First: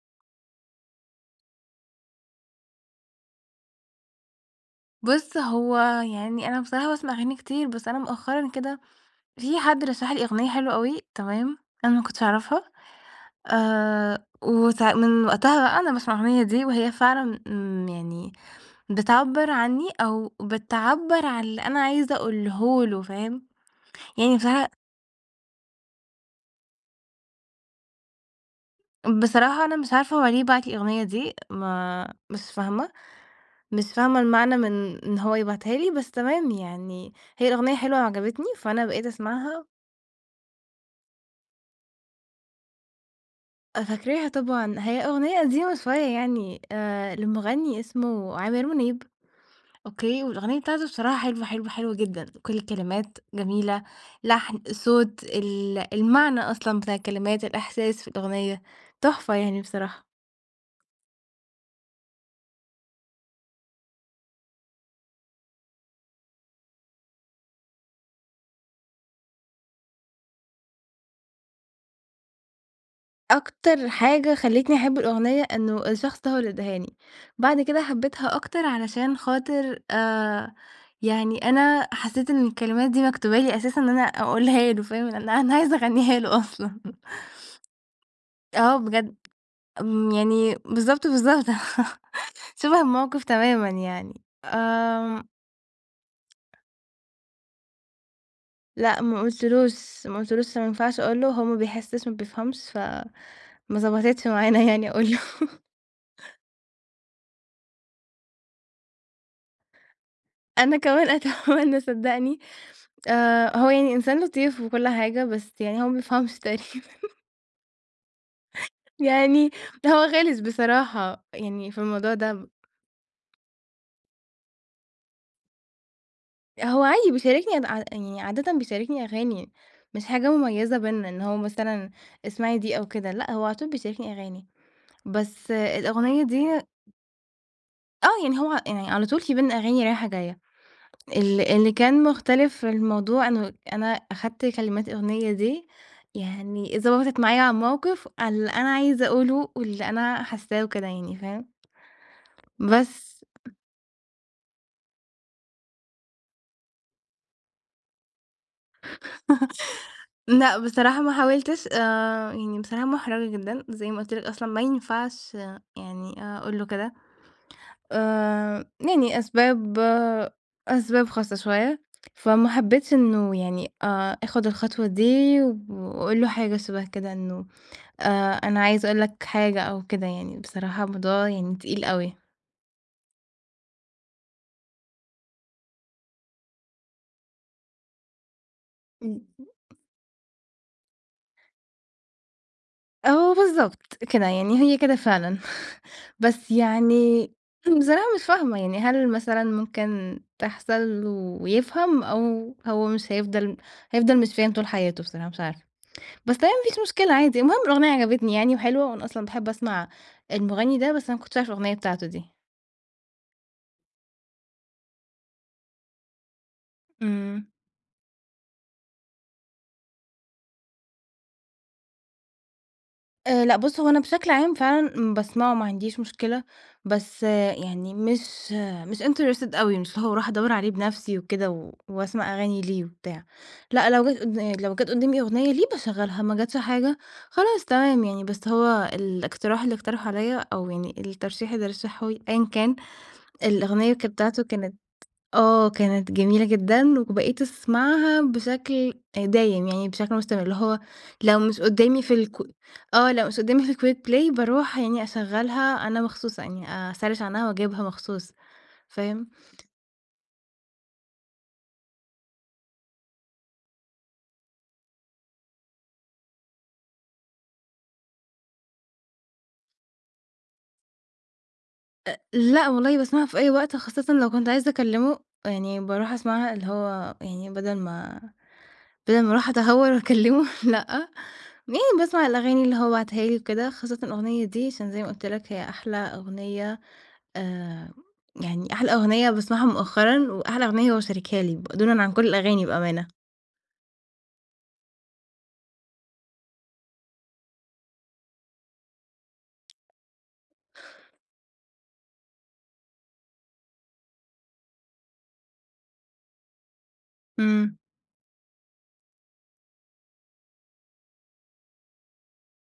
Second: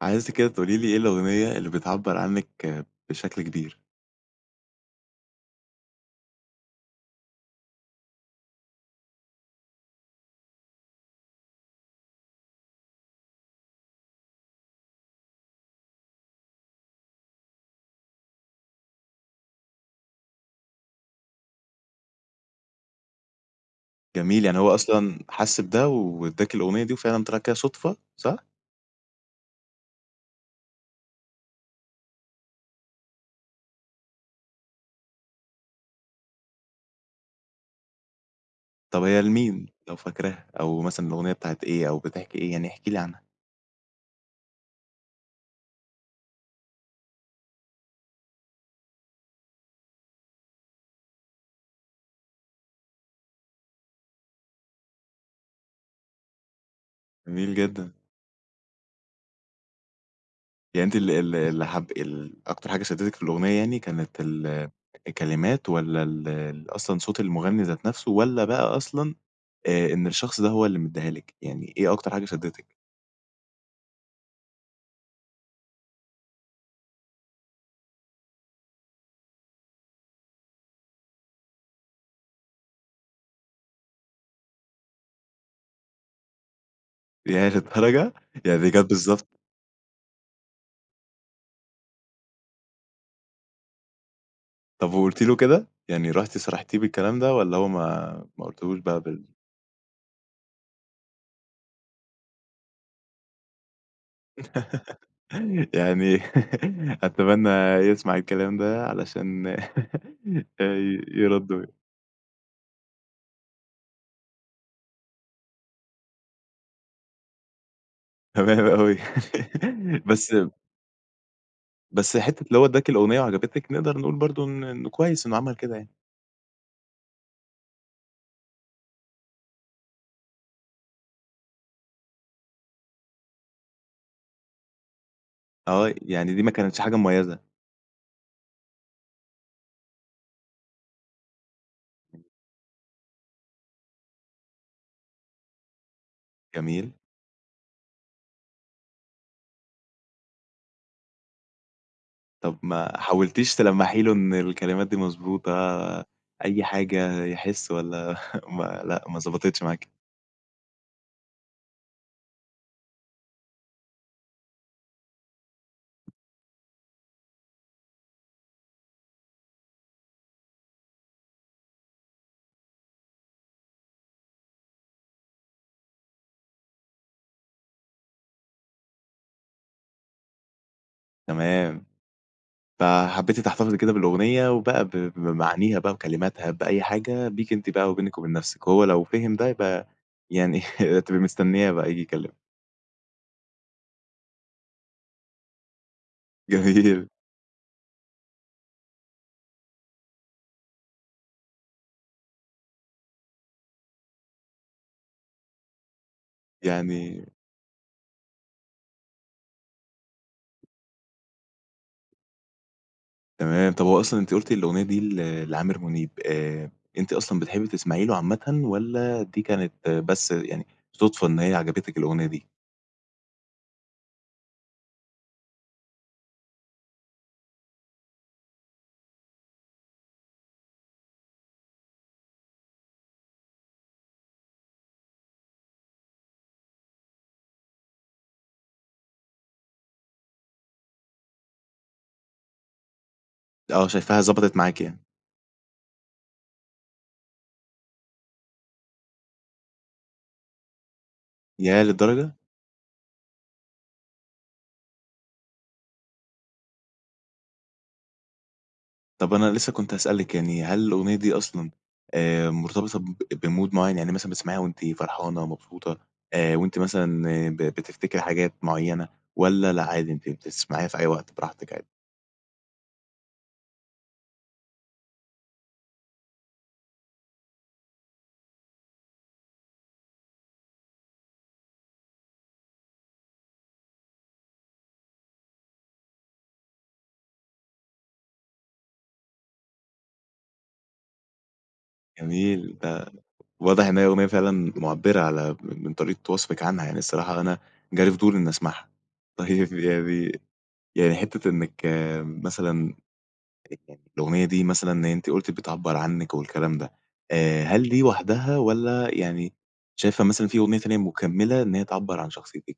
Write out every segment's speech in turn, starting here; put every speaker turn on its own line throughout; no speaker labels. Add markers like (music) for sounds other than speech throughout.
عايزِك كده تقولي لي إيه الأغنية اللي بتعبّر عنِّك بشكل كبير؟
بُص، هو يعني أنا بصراحة باسمع أغاني كتير. بس أنا مؤخرًا كده في حد رشَّح لي أغنية حلوة أوي تمام؟ أنا ما كنتش أعرفها، آآ وساع من وقتها بقى أنا باسمع الأغنية دي، وهي فعلًا امم يعني بتعبّر عنِّي، أو بتعبّر عن اللي أنا عايزة أقوله له فاهم؟ يعني
جميل يعني
بصراحة
هو أصلًا حَس بده، وادَّاكِ الأغنية، وفعلًا طلع كده صدفة صح؟
بصراحة أنا مش عارفة هو ليه باعت لي الأغنية دي. ما مش فاهمة مش فاهمة المعنى من إن هو يبعتها لي، بس تمام يعني هي الأغنية حلوة وعجبتني فأنا
طب
بقيت
هي لمين؟
أسمعها.
لو فاكراها أو مثلًا الأغنية بتاعة إيه؟ أو بتحكي إيه؟ يعني احكي لي عنها.
آآ فاكراها طبعًا. هي أغنية قديمة شوية يعني، آآ لمغنِّي اسمه عامر منيب، okay والأغنية بتاعته بصراحة حلوة، حلوة، حلوة جدًا، كل الكلمات جميلة، لحن، الصوت، ال المعنى أصلًا بتاع الكلمات،
جميل جدًا.
الإحساس في الأغنية، تحفة يعني بصراحة.
يعني أنتِ ال ال اللي حاب ال أكتر حاجة شدّتِك في الأغنية يعني، كانت ال الكلمات والّا ال أصلًا صوت المغني ذات نفسه؟ والّا بقى أصلًا آآ إن الشخص ده هو اللي مدّيها لِك؟ يعني إيه أكتر حاجة شدّتِك؟
أكتر حاجة خلتني أحب الأغنية إنه الشخص ده هو اللي اداهاني. بعد كده حبيتها أكتر، علشان خاطرآآ يعني أنا حسيت إن الكلمات دي مكتوبة لي أساسًا. أن أنا أقولها له فاهم؟ أن أنا عايزة أغنيهاله أصلًا.
ياه للدرجةّ! يعني دي
آه
جات
بجد.
بالضبط
آمم يعني بالضبط بالضبط! (laughs) شبه الموقف تمامًا يعني
طب وقُلتِ
آمم.
له كده؟ يعني رُحتِ صارحتيه بالكلام ده؟ والّا هو ما ما قلتهوش بقى
لأ، ما
بال
قلتلوش، ما قلتلوش، عشان ما ينفعش أقول له. هو ما بيحسش، ما بيفهمش. ف ما ضبطتش معانا، يعني أقول
(laughs)
له. (laughs)
يعني أتمنى يسمع الكلام ده علشان
أنا كمان
يرد و
أتمنى صدّقني، آآ، هو يعني إنسان لطيف، وكل حاجة. بس يعني هو ما بيفهمش تقريبًا. (laughs)
تمام اوي
يعني هو
(laughs) بس
غلس
ب
بصرا حة يعني في الموضوع
بس حتة
ده.
أن هو ادّاكِ الأغنية وعجبتِك. نقدر نقول برضه أن إنه كويس إنه عمل كده يعني.
هو عادي بيشاركني ع يعني عادةً بيشاركني أغاني، مش حاجة مميزة بيننا، إن هو مثلًا، اسمعي دي أو كده. لأ، هو على طول بيشاركني أغاني. بس
آه،
الأغنية
يعني دي ما
دي
كانتش حاجة مميَّزة.
آه، يعني هو يعني على طول في بيننا أغاني رايحة جاية. ال اللي كان مختلف في الموضوع إنه أنا أخدْت كلمات الأغنية دي، يعني
جميل.
ضبطت معايا على الموقف، على اللي أنا عايزة أقوله، واللي أنا حاسّاه وكده يعني، فاهم؟
طب ما
بس
حاولتيش تلمّحي له إن الكلمات دي مضبوطة؟ أي حاجة يحس، والّا (chuckles) ما لأ، ما
(laughs)
ضبطِتش معاكِ؟
لأ، بصراحة ما حاولْتش، آآ يعني بصراحة محرَجة جدًا، زي ما قلت لك أصلًا ما ينفعش آآ يعني أقول له كده، آآ يعني أسباب أسباب خاصة شوية. فما حبيتش إنه يعني آآ أخد الخطوة دي، وأقول له حاجة شبه كده، إنه آآ "أنا عايزة أقول لك حاجة" أو كده يعني، بصراحة الموضوع يعني تقيل
تمام.
أوي.
فحبيّتِ تحتفظي كده بالأغنية، وبقى ب بمعانيها بقى وكلماتها، بأي حاجة، بيكِ أنتِ بقى وبينِك وبين نفْسِك. وهو لو فهِم ده
(unintelligible)
يبقى يعني (chuckles) تبقي مستنية بقى ييجي يكلمِك.
آه بالضبط، كده يعني هي كده فعلًا (chuckles) بس
جميل
يعني بصراحة مش فاهمة يعني، هل مثلًا ممكن تحصل ويفهم، أو هو مش هيفضل هيفضل مش فاهم طول حياته بصراحة مش عارفة. بس هي ما فيش مشكلة
يعني
عادي، المهم الأغنية عجبتني يعني وحلوة، وأنا أصلًا باحب أسمع المغنِّي ده، بس أنا ما كنتش أعرف الأغنية بتاعته دي.
تمام. طب هو أصلًا أنتِ قُلْتِ الأغنية دي ل لعامر منيب. آآ، أنتِ أصلًا
امم.
بتحبي تسمعي له عامةً والَّا دي كانت بس يعني صدفة إن هي عجبتِك الأغنية دي؟
آآ لأ بُص هو أنا بشكل عام فعلًا، امم، باسمعه ما عنديش مشكلة، بس يعني مش مش interested أوي مش اللي هو أروح أدوّر عليه بنفسي وكده و وأسمع أغاني ليه وبتاع. لأ، لو جت قدّا لو جت قدّامي أغنية ليه باشغلها، ما جتش حاجة خلاص تمام يعني. بس هو الإقتراح اللي اقترحه عليَّ، أو يعني الترشيح اللي رشّحه لي أيًا كان،
آه
الأغنية كانت
شايفاها
بتاعته
ضبطت
كانت
معاكِ يعني.
آه كانت جميلة جدًا، وبقيت أسمعها بشكل آآ دايم، يعني بشكل مستمر اللي هو لو مش
ياه
قدّامي في الك
للدرجة؟
آه لو مش قدّامي في الquick play باروح يعني أشغلّها أنا مخصوص يعني آآ أسرِّش عنها وأجيبها مخصوص. فاهم؟
طب أنا لسه كنت هأسألِك يعني، هل الأغنية دي أصلًا، آآ مرتبطة ب بmood معين؟ يعني مثلًا بتسمعيها وأنتِ فرحانة، مبسوطة، آآ وأنتِ مثلًا ب بتفتكري حاجات معينة والَّا لأ، عادي أنتِ بتسمعيها في أي وقت براحتك عادي؟
آآ لأ، والله باسمعها في أي وقت، خاصةً لو كنت عايزة أكلمه يعني باروح أسمعها، اللي هو يعني بَدل ما بَدل ما أروح أتهور وأكلمه لأ، يعني باسمع الأغاني اللي هو باعتها لي وكده خاصةً الأغنية دي. عشان زي ما قُلْت لَك هي أحلى أغنية آآ يعني أحلى أغنية باسمعها مؤخرًا، وأحلى أغنية هو شاركها لي ب دونًا عن كل الأغاني
جميل
بأمانة.
ده، واضح إن هي أغنية فعلًا مُعبرة على م من طريقة وصفك عنها، يعني الصراحة أنا جالي فضول إنّي أسمعها. طيب يعني يعني حتّة إنك مثلًا (unintelligible) الأغنية دي مثلًا إن أنتِ قُلتِ بتعبّر عنِك والكلام ده، آآ
امم.
هل دي وحدها والّا يعني شايفة مثلًا في أغنية تانية مكمِّلة إن هي تعبر عن شخصيتك؟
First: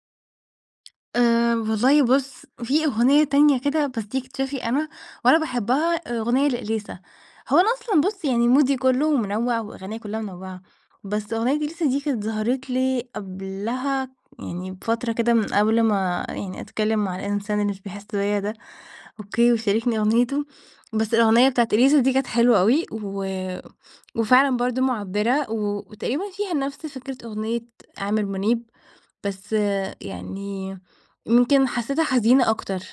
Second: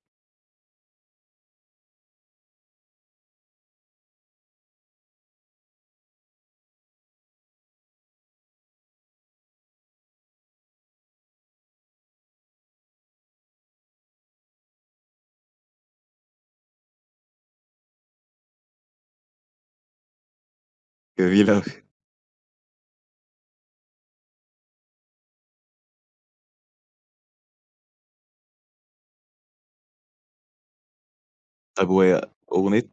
آآ، والله بُص في أغنية تانية كده بس دي اكتشافي أنا، وأنا باحبّها أغنية لإليسا. هو أنا أصلًا بُص يعني مودي كلّه منوّع وأغانيّا كلّها منوعّة. بس أغنية إليسا دي كانت ظهرت لي قبلها يعني بفترة كده من قبل ما يعني أتكلّم مع الإنسان اللي مش بيحس بيّا ده، okay ويشاركني أغنيته. بس الأغنية
جميل أوي
بتاعة إليسا دي كانت حلوة أوي. و وفعلًا برضو معبرة، و وتقريبًا فيها نفس فكرة أغنية عامر منيب. بس يعني يمكن
طيب
حسيتها حزينة أكتر.
وأغنية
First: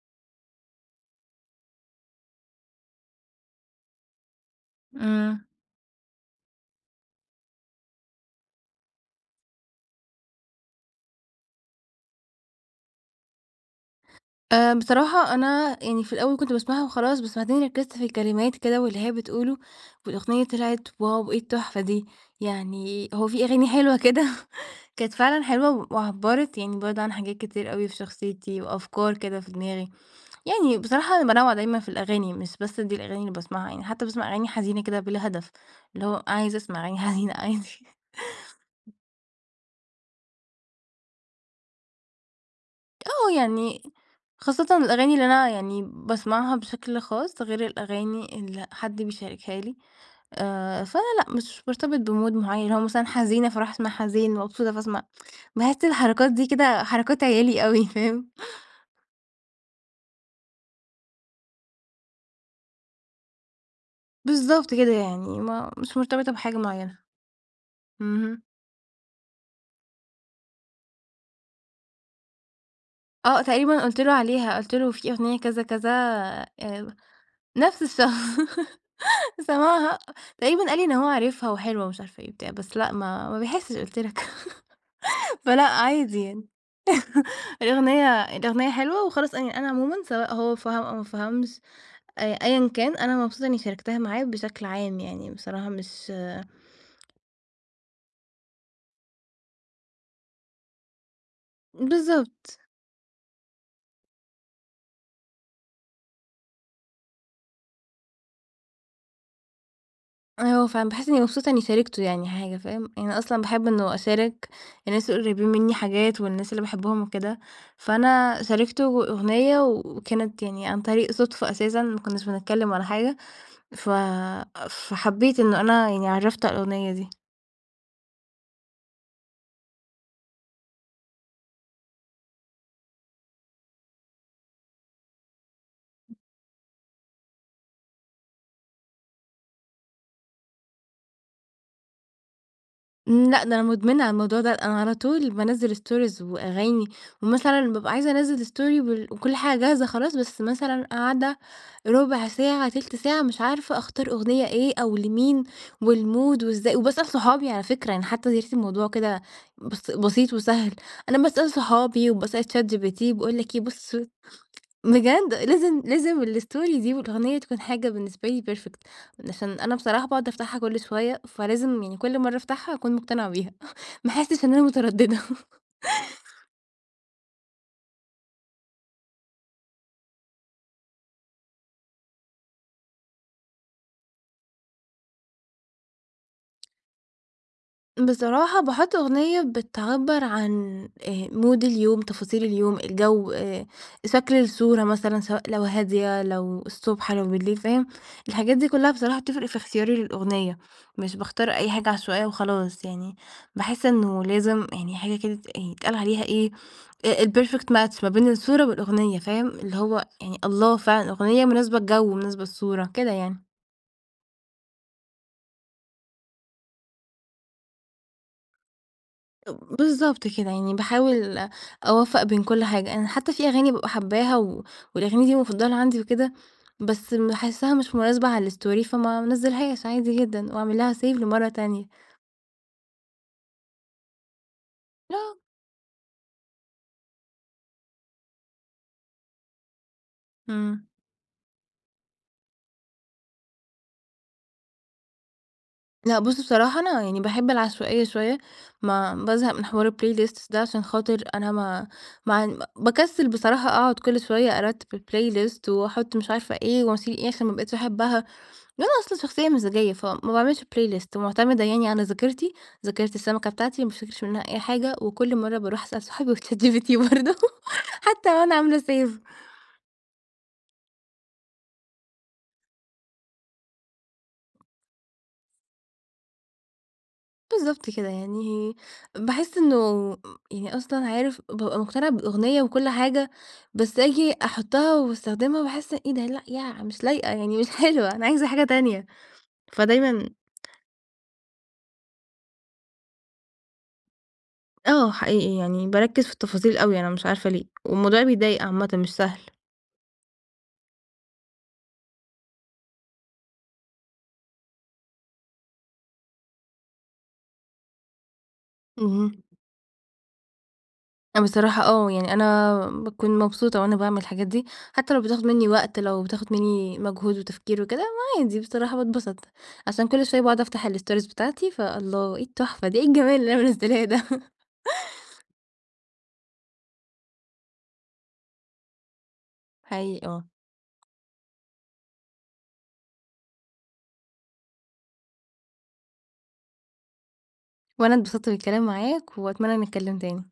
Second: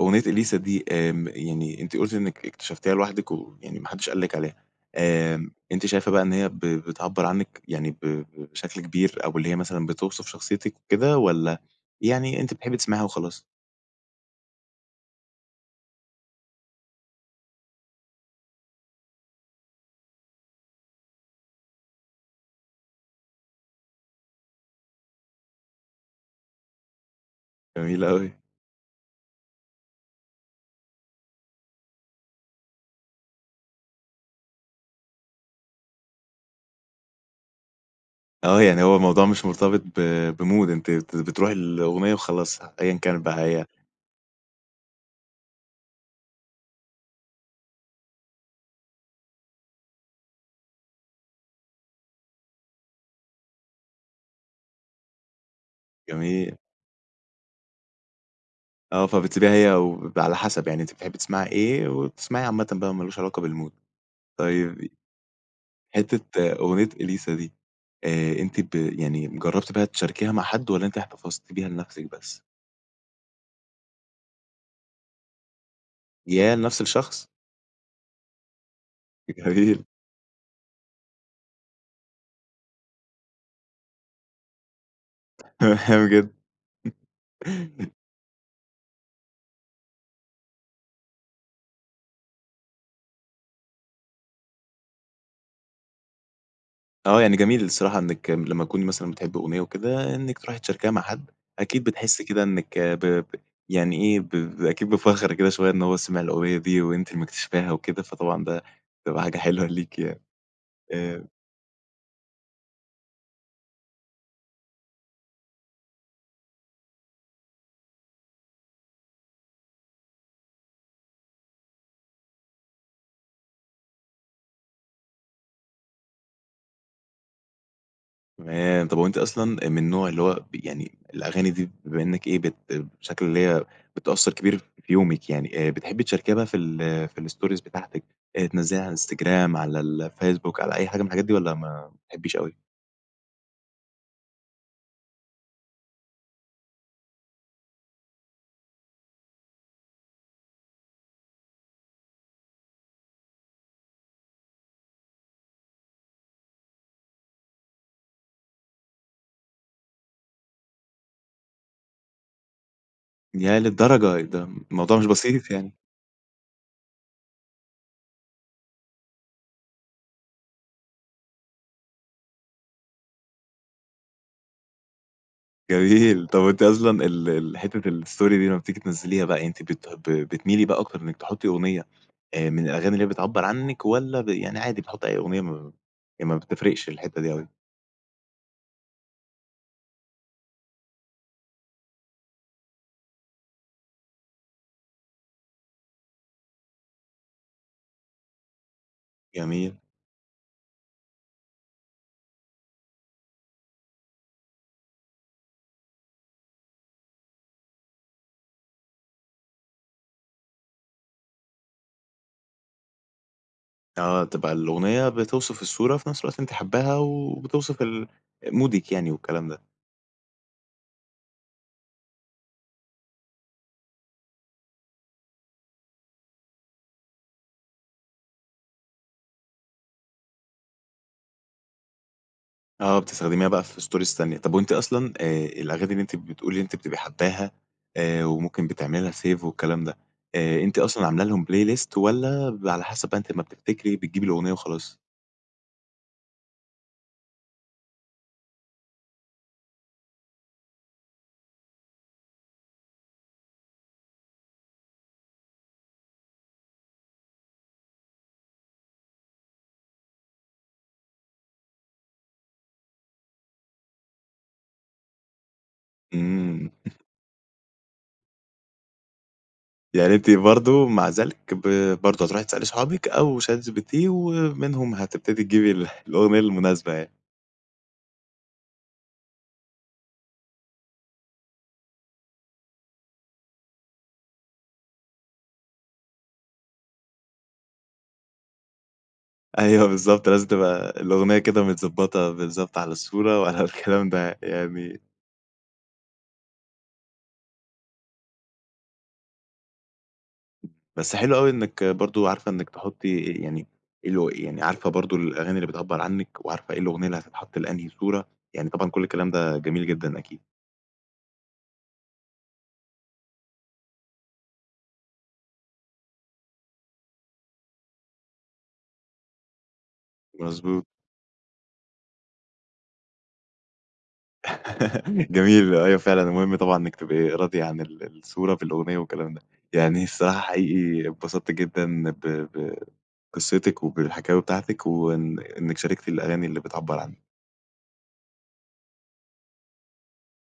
أغنية إليسا دي آمم، يعني أنتِ قلتِ إنك اكتشفتيها لوحدك ويعني ما حدش قال لِك عليها.
امم.
آمم، أنتِ شايفة بقى إن هي بتعبر عنِك يعني ب بشكل كبير؟ أو ب اللي هي مثلًا بتوصف شخصيتِك وكده؟ والّا يعني أنتِ بتحبي تسمعيها وخلاص؟
آآ، بصراحة أنا يعني في الأول كنت باسمعها وخلاص. بس بعدين ركزت في الكلمات كده واللي هي بتقوله، والأغنية طلعت واو إيه التحفة دي! يعني هو في أغاني حلوة كده (chuckles) كانت فعلًا حلوة و وعبرت يعني برضو عن حاجات كتير أوي في
جميل أوي.
شخصيتي، وأفكار كده في دماغي. يعني بصراحة أنا بانوّع دايمًا في الأغاني مش بس دي الأغاني اللي باسمعها يعني. حتّى باسمع أغاني حزينة كده بلا هدف، اللي هو عايزة أسمع أغاني حزينة عادي
آه يعني هو الموضوع مش مرتبط ب بmood أنتِ بت بتروحي للأغنية وخلاص أيًّا كانت
آه
بقى هي
يعني، خاصةً الأغاني اللي أنا يعني باسمعها بشكل خاص، غير الأغاني اللي حد بيشاركها لي. آآ فأنا لأ، مش بارتبط بmood معيّن اللي هو مثلًا حزينة فاروح أسمع حزين، مبسوطة فاسمع (tsk) باحس الحركات دي
جميل.
كده حركات عيالي أوي فاهم؟ (chuckles)
آه فبتسيبيها هي وبيبقى على حسب يعني أنتِ بتحبي تسمعي إيه، وبتسمعيه عامةً بقى ما لوش علاقة بالmood
بالضبط
طيّب ي
كده يعني. ما مش مرتبطة
حتّة
بحاجة
أغنية
معيّنة.
إليسا دي آآ،
اهم.
أنتِ ب يعني جرّبتِ بقى تشاركيها مع حد؟ والّا أنتِ احتفظتِ بيها لنفسِك بس؟
آه تقريبًا قلت له عليها. قلت له في أغنية كذا كذا
ياه لنفس
آآ،
الشخص؟
نفس الشخص (laughs)
جميل
سمعها. تقريبًا قال لي إن هو عارفها وحلوة ومش عارفة إيه وبتاع. بس لأ، ما ما بيحسش قلت لك (laughs) فلأ عادي يعني (laughs)
(unintelligible)
الأغنية الأغنية حلوة وخلاص يعني أنا عمومًا، سواء هو فهم أو ما فهمش. أ أيًا كان. أنا مبسوطة إني شاركتها معاه بشكل عام يعني بصراحة. مش
اه يعني جميل الصراحة إنك م لمّا تكوني مثلًا بتحبي أغنية وكده. إنك تروحي تشاركيها مع حد. أكيد بتحسي كده
بالضبط.
إنك ب ب يعني ايه؟ ب ب أكيد بفخر كده شوية. إن هو سمع الأغنية دي وأنتِ اللي مكتشفاها وكده، فطبعًا ده بتبقى حاجة حلوة ليكِ يعني.
آه فعلًا باحس إني
آآ
مبسوطة شاركته يعني حاجة. فاهم؟ يعني أصلًا باحب إنه أشارك الناس القريبين مني حاجات، والناس اللي باحبهم وكده، فأنا شاركته أغ أغنية، وكانت يعني عن طريق صدفة أساسًا. ما كناش بنتكلم ولا حاجة ف فحبيت إنه أنا يعني عرفته على الأغنية دي.
تمام، طب هو أنتِ أصلًا آآ من النوع اللي هو ب يعني الأغاني دي بما إنك إيه، بت بشكل اللي هي بتأثر كبير في يومِك يعني، آآ بتحبي تشاركيها في ال في الstories بتاعتك، آآ، تنزليها على الإنستجرام، على الفيسبوك، على أي حاجة من الحاجات دي؟ والّا ما ما بتحبيش أوي؟
امم لأ ده أنا مدمنة على الموضوع ده. أنا على طول بانزِّل stories وأغاني، ومثلًا بابقى عايزة أنزِّل story بال وكل حاجة جاهزة خلاص. بس مثلًا قاعدة ربع ساعة، تلت ساعة، مش عارفة أختار أغنية إيه؟ أو لمين، والmood وإزا وباسأل صحابي على فكرة. يعني حتى (unintelligible) الموضوع كده بس بسيط وسهل. أنا باسأل صحابي وباسأل ChatGPT، باقولك
ياه!
إيه بص
للدرجة ده الموضوع مش
بجد
بسيط يعني.
لازم لازم الstory دي، والأغنية تكون حاجة بالنسبة لي perfect عشان أنا بصراحة باقعد أفتحها كل شوية، فلازم يعني كل مرة أفتحها أكون مقتنعة بيها (chuckles) ما أحسش إن أنا مترددة
جميل طب هو أنتِ أصلًا ال ال حتة الstory دي لمّا بتيجي تنزّليها بقى أنتِ بت ب بتميلي بقى أكتر إنك تحطّي اغنية آآ من الأغاني اللي هي بتعبّر عنِك؟ والّا ب يعني عادي بتحطي اي اغنية يعني ما ي مابتفرقش الحتة دي أوي؟
بصراحة باحط أغنية بتعبر عن آآ mood اليوم، تفاصيل اليوم، الجو، آآ شكل الصورة مثلًا سواء لو هادية، لو الصبح لو بالليل فاهم؟ الحاجات دي كلها بصراحة بتفرق في
جميل.
اختيار الأغنية، مش باختار أي حاجة عشوائية وخلاص، يعني باحس إنه لازم يعني حاجة كده ت يعن يتقال عليها إيه؟ آآ الPerfect match ما بين الصورة والأغنية فاهم؟ اللي هو يعني الله فعلًا أغنية مناسبة الجو ومناسبة الصورة كده يعني.
آه تبقى الأغنية بتوصف الصورة وفي نفس الوقت أنتِ حاباها وبتوصف ال مودك يعني والكلام ده.
اب بالضبط كده يعني باحاول أوفّق بين كل حاجة أنا حتى في أغاني بابقى حاباها، و والأغاني دي مفضلة عندي وكده، بس باحسها مش مناسبة على الStory فما انزلهاش عادي جدًا، وأعمل لها Save لمرّة تانية.
آه بتستخدميها بقى في Stories تانية. طب وأنتِ أصلًا
(unintelligible)
آآ الأغاني اللي أنتِ بتقولي إن أنتِ بتبقي حاباها آآ وممكن بتعملي لها Save والكلام ده، آآ أنتِ
امم.
أصلًا عاملة لهم playlist والَّا بيبقي على حسب بقى أنتِ أمّا بتفتكري بتجيبي الأغنية وخلاص؟
لأ، بص بصراحة أنا يعني باحب العشوائية شوية ما بازهق من حوار الplaylists ده عشان خاطر أنا ما مع ن باكسل بصراحة أقعد كل شوية أرتب الplaylist وأحط مش عارفة إيه، واشيل إيه عشان ما بقيتش أحبها. ده أنا أصلًا شخصية مزاجية فما باعملش playlist ومعتمدة يعني على ذاكرتي، ذاكرة السمكة بتاعتي، ما بافتكرش منها أي حاجة، وكل مرة باروح أسأل صحابي
امم.
وChatGPT
(chuckles)
برضه حتى وأنا عاملة Save
يعني أنتِ برضه مع ذلك ب برضه هتروحي تسألي صحابِك أو ChatGPT ومنهم هتبتدي تجيبي ال الأغنية المناسبة يعني.
بالضبط كده يعني باحس إنه م يعني أصلًا عارف، بابقى مقتنعة بالأغنية وكل حاجة بس أجي أحطها واستخدمها باحس إيه ده؟ لأ، يع مش لايقة يعني مش حلوة أنا عايزة حاجة تانية.
أيوه بالضبط
فدايمًا
لازم تبقى الأغنية كده متضبطة بالضبط على الصورة وعلى الكلام ده يعني
آه حقيقي يعني باركز في التفاصيل أوي أنا مش عارفة ليه؟ والموضوع بيضايق عامةً مش سهل.
بس حلو أوي إنك برضه عارفة إنك تحطي يعني الأ يعني عارفة برضه الأغاني اللي بتعبر عنِك، وعارفة إيه الأغنية اللي هتتحط لأنهي صورة، يعني طبعًا كل الكلام
اهم.
ده جميل جدًا أكيد.
بصراحة آه يعني أنا باكون مبسوطة وأنا باعمل الحاجات دي، حتى لو بتاخد مني وقت، لو بتاخد مني مجهود وتفكير وكده، ما عادي بصراحة باتبسط، عشان كل شوية باقعد
مضبوط.
أفتح الStories بتاعتي فالله! إيه التحفة دي، إيه الجمال اللي انا منزلاه ده
(laughs) جميل أيوه فعلًا المهم طبعًا إنك تبقي راضية عن ال الصورة في الأغنية والكلام ده، يعني
حقيقي
الصراحة
أه.
حقيقي اتبسطت جدًا ب ب بقصتِك، وبالحكاوي بتاعتك وإن إنك شاركتِ الأغاني اللي بتعبر عنِك.
وأنا أتبسطت بالكلام معاك وأتمنى نتكلم تاني.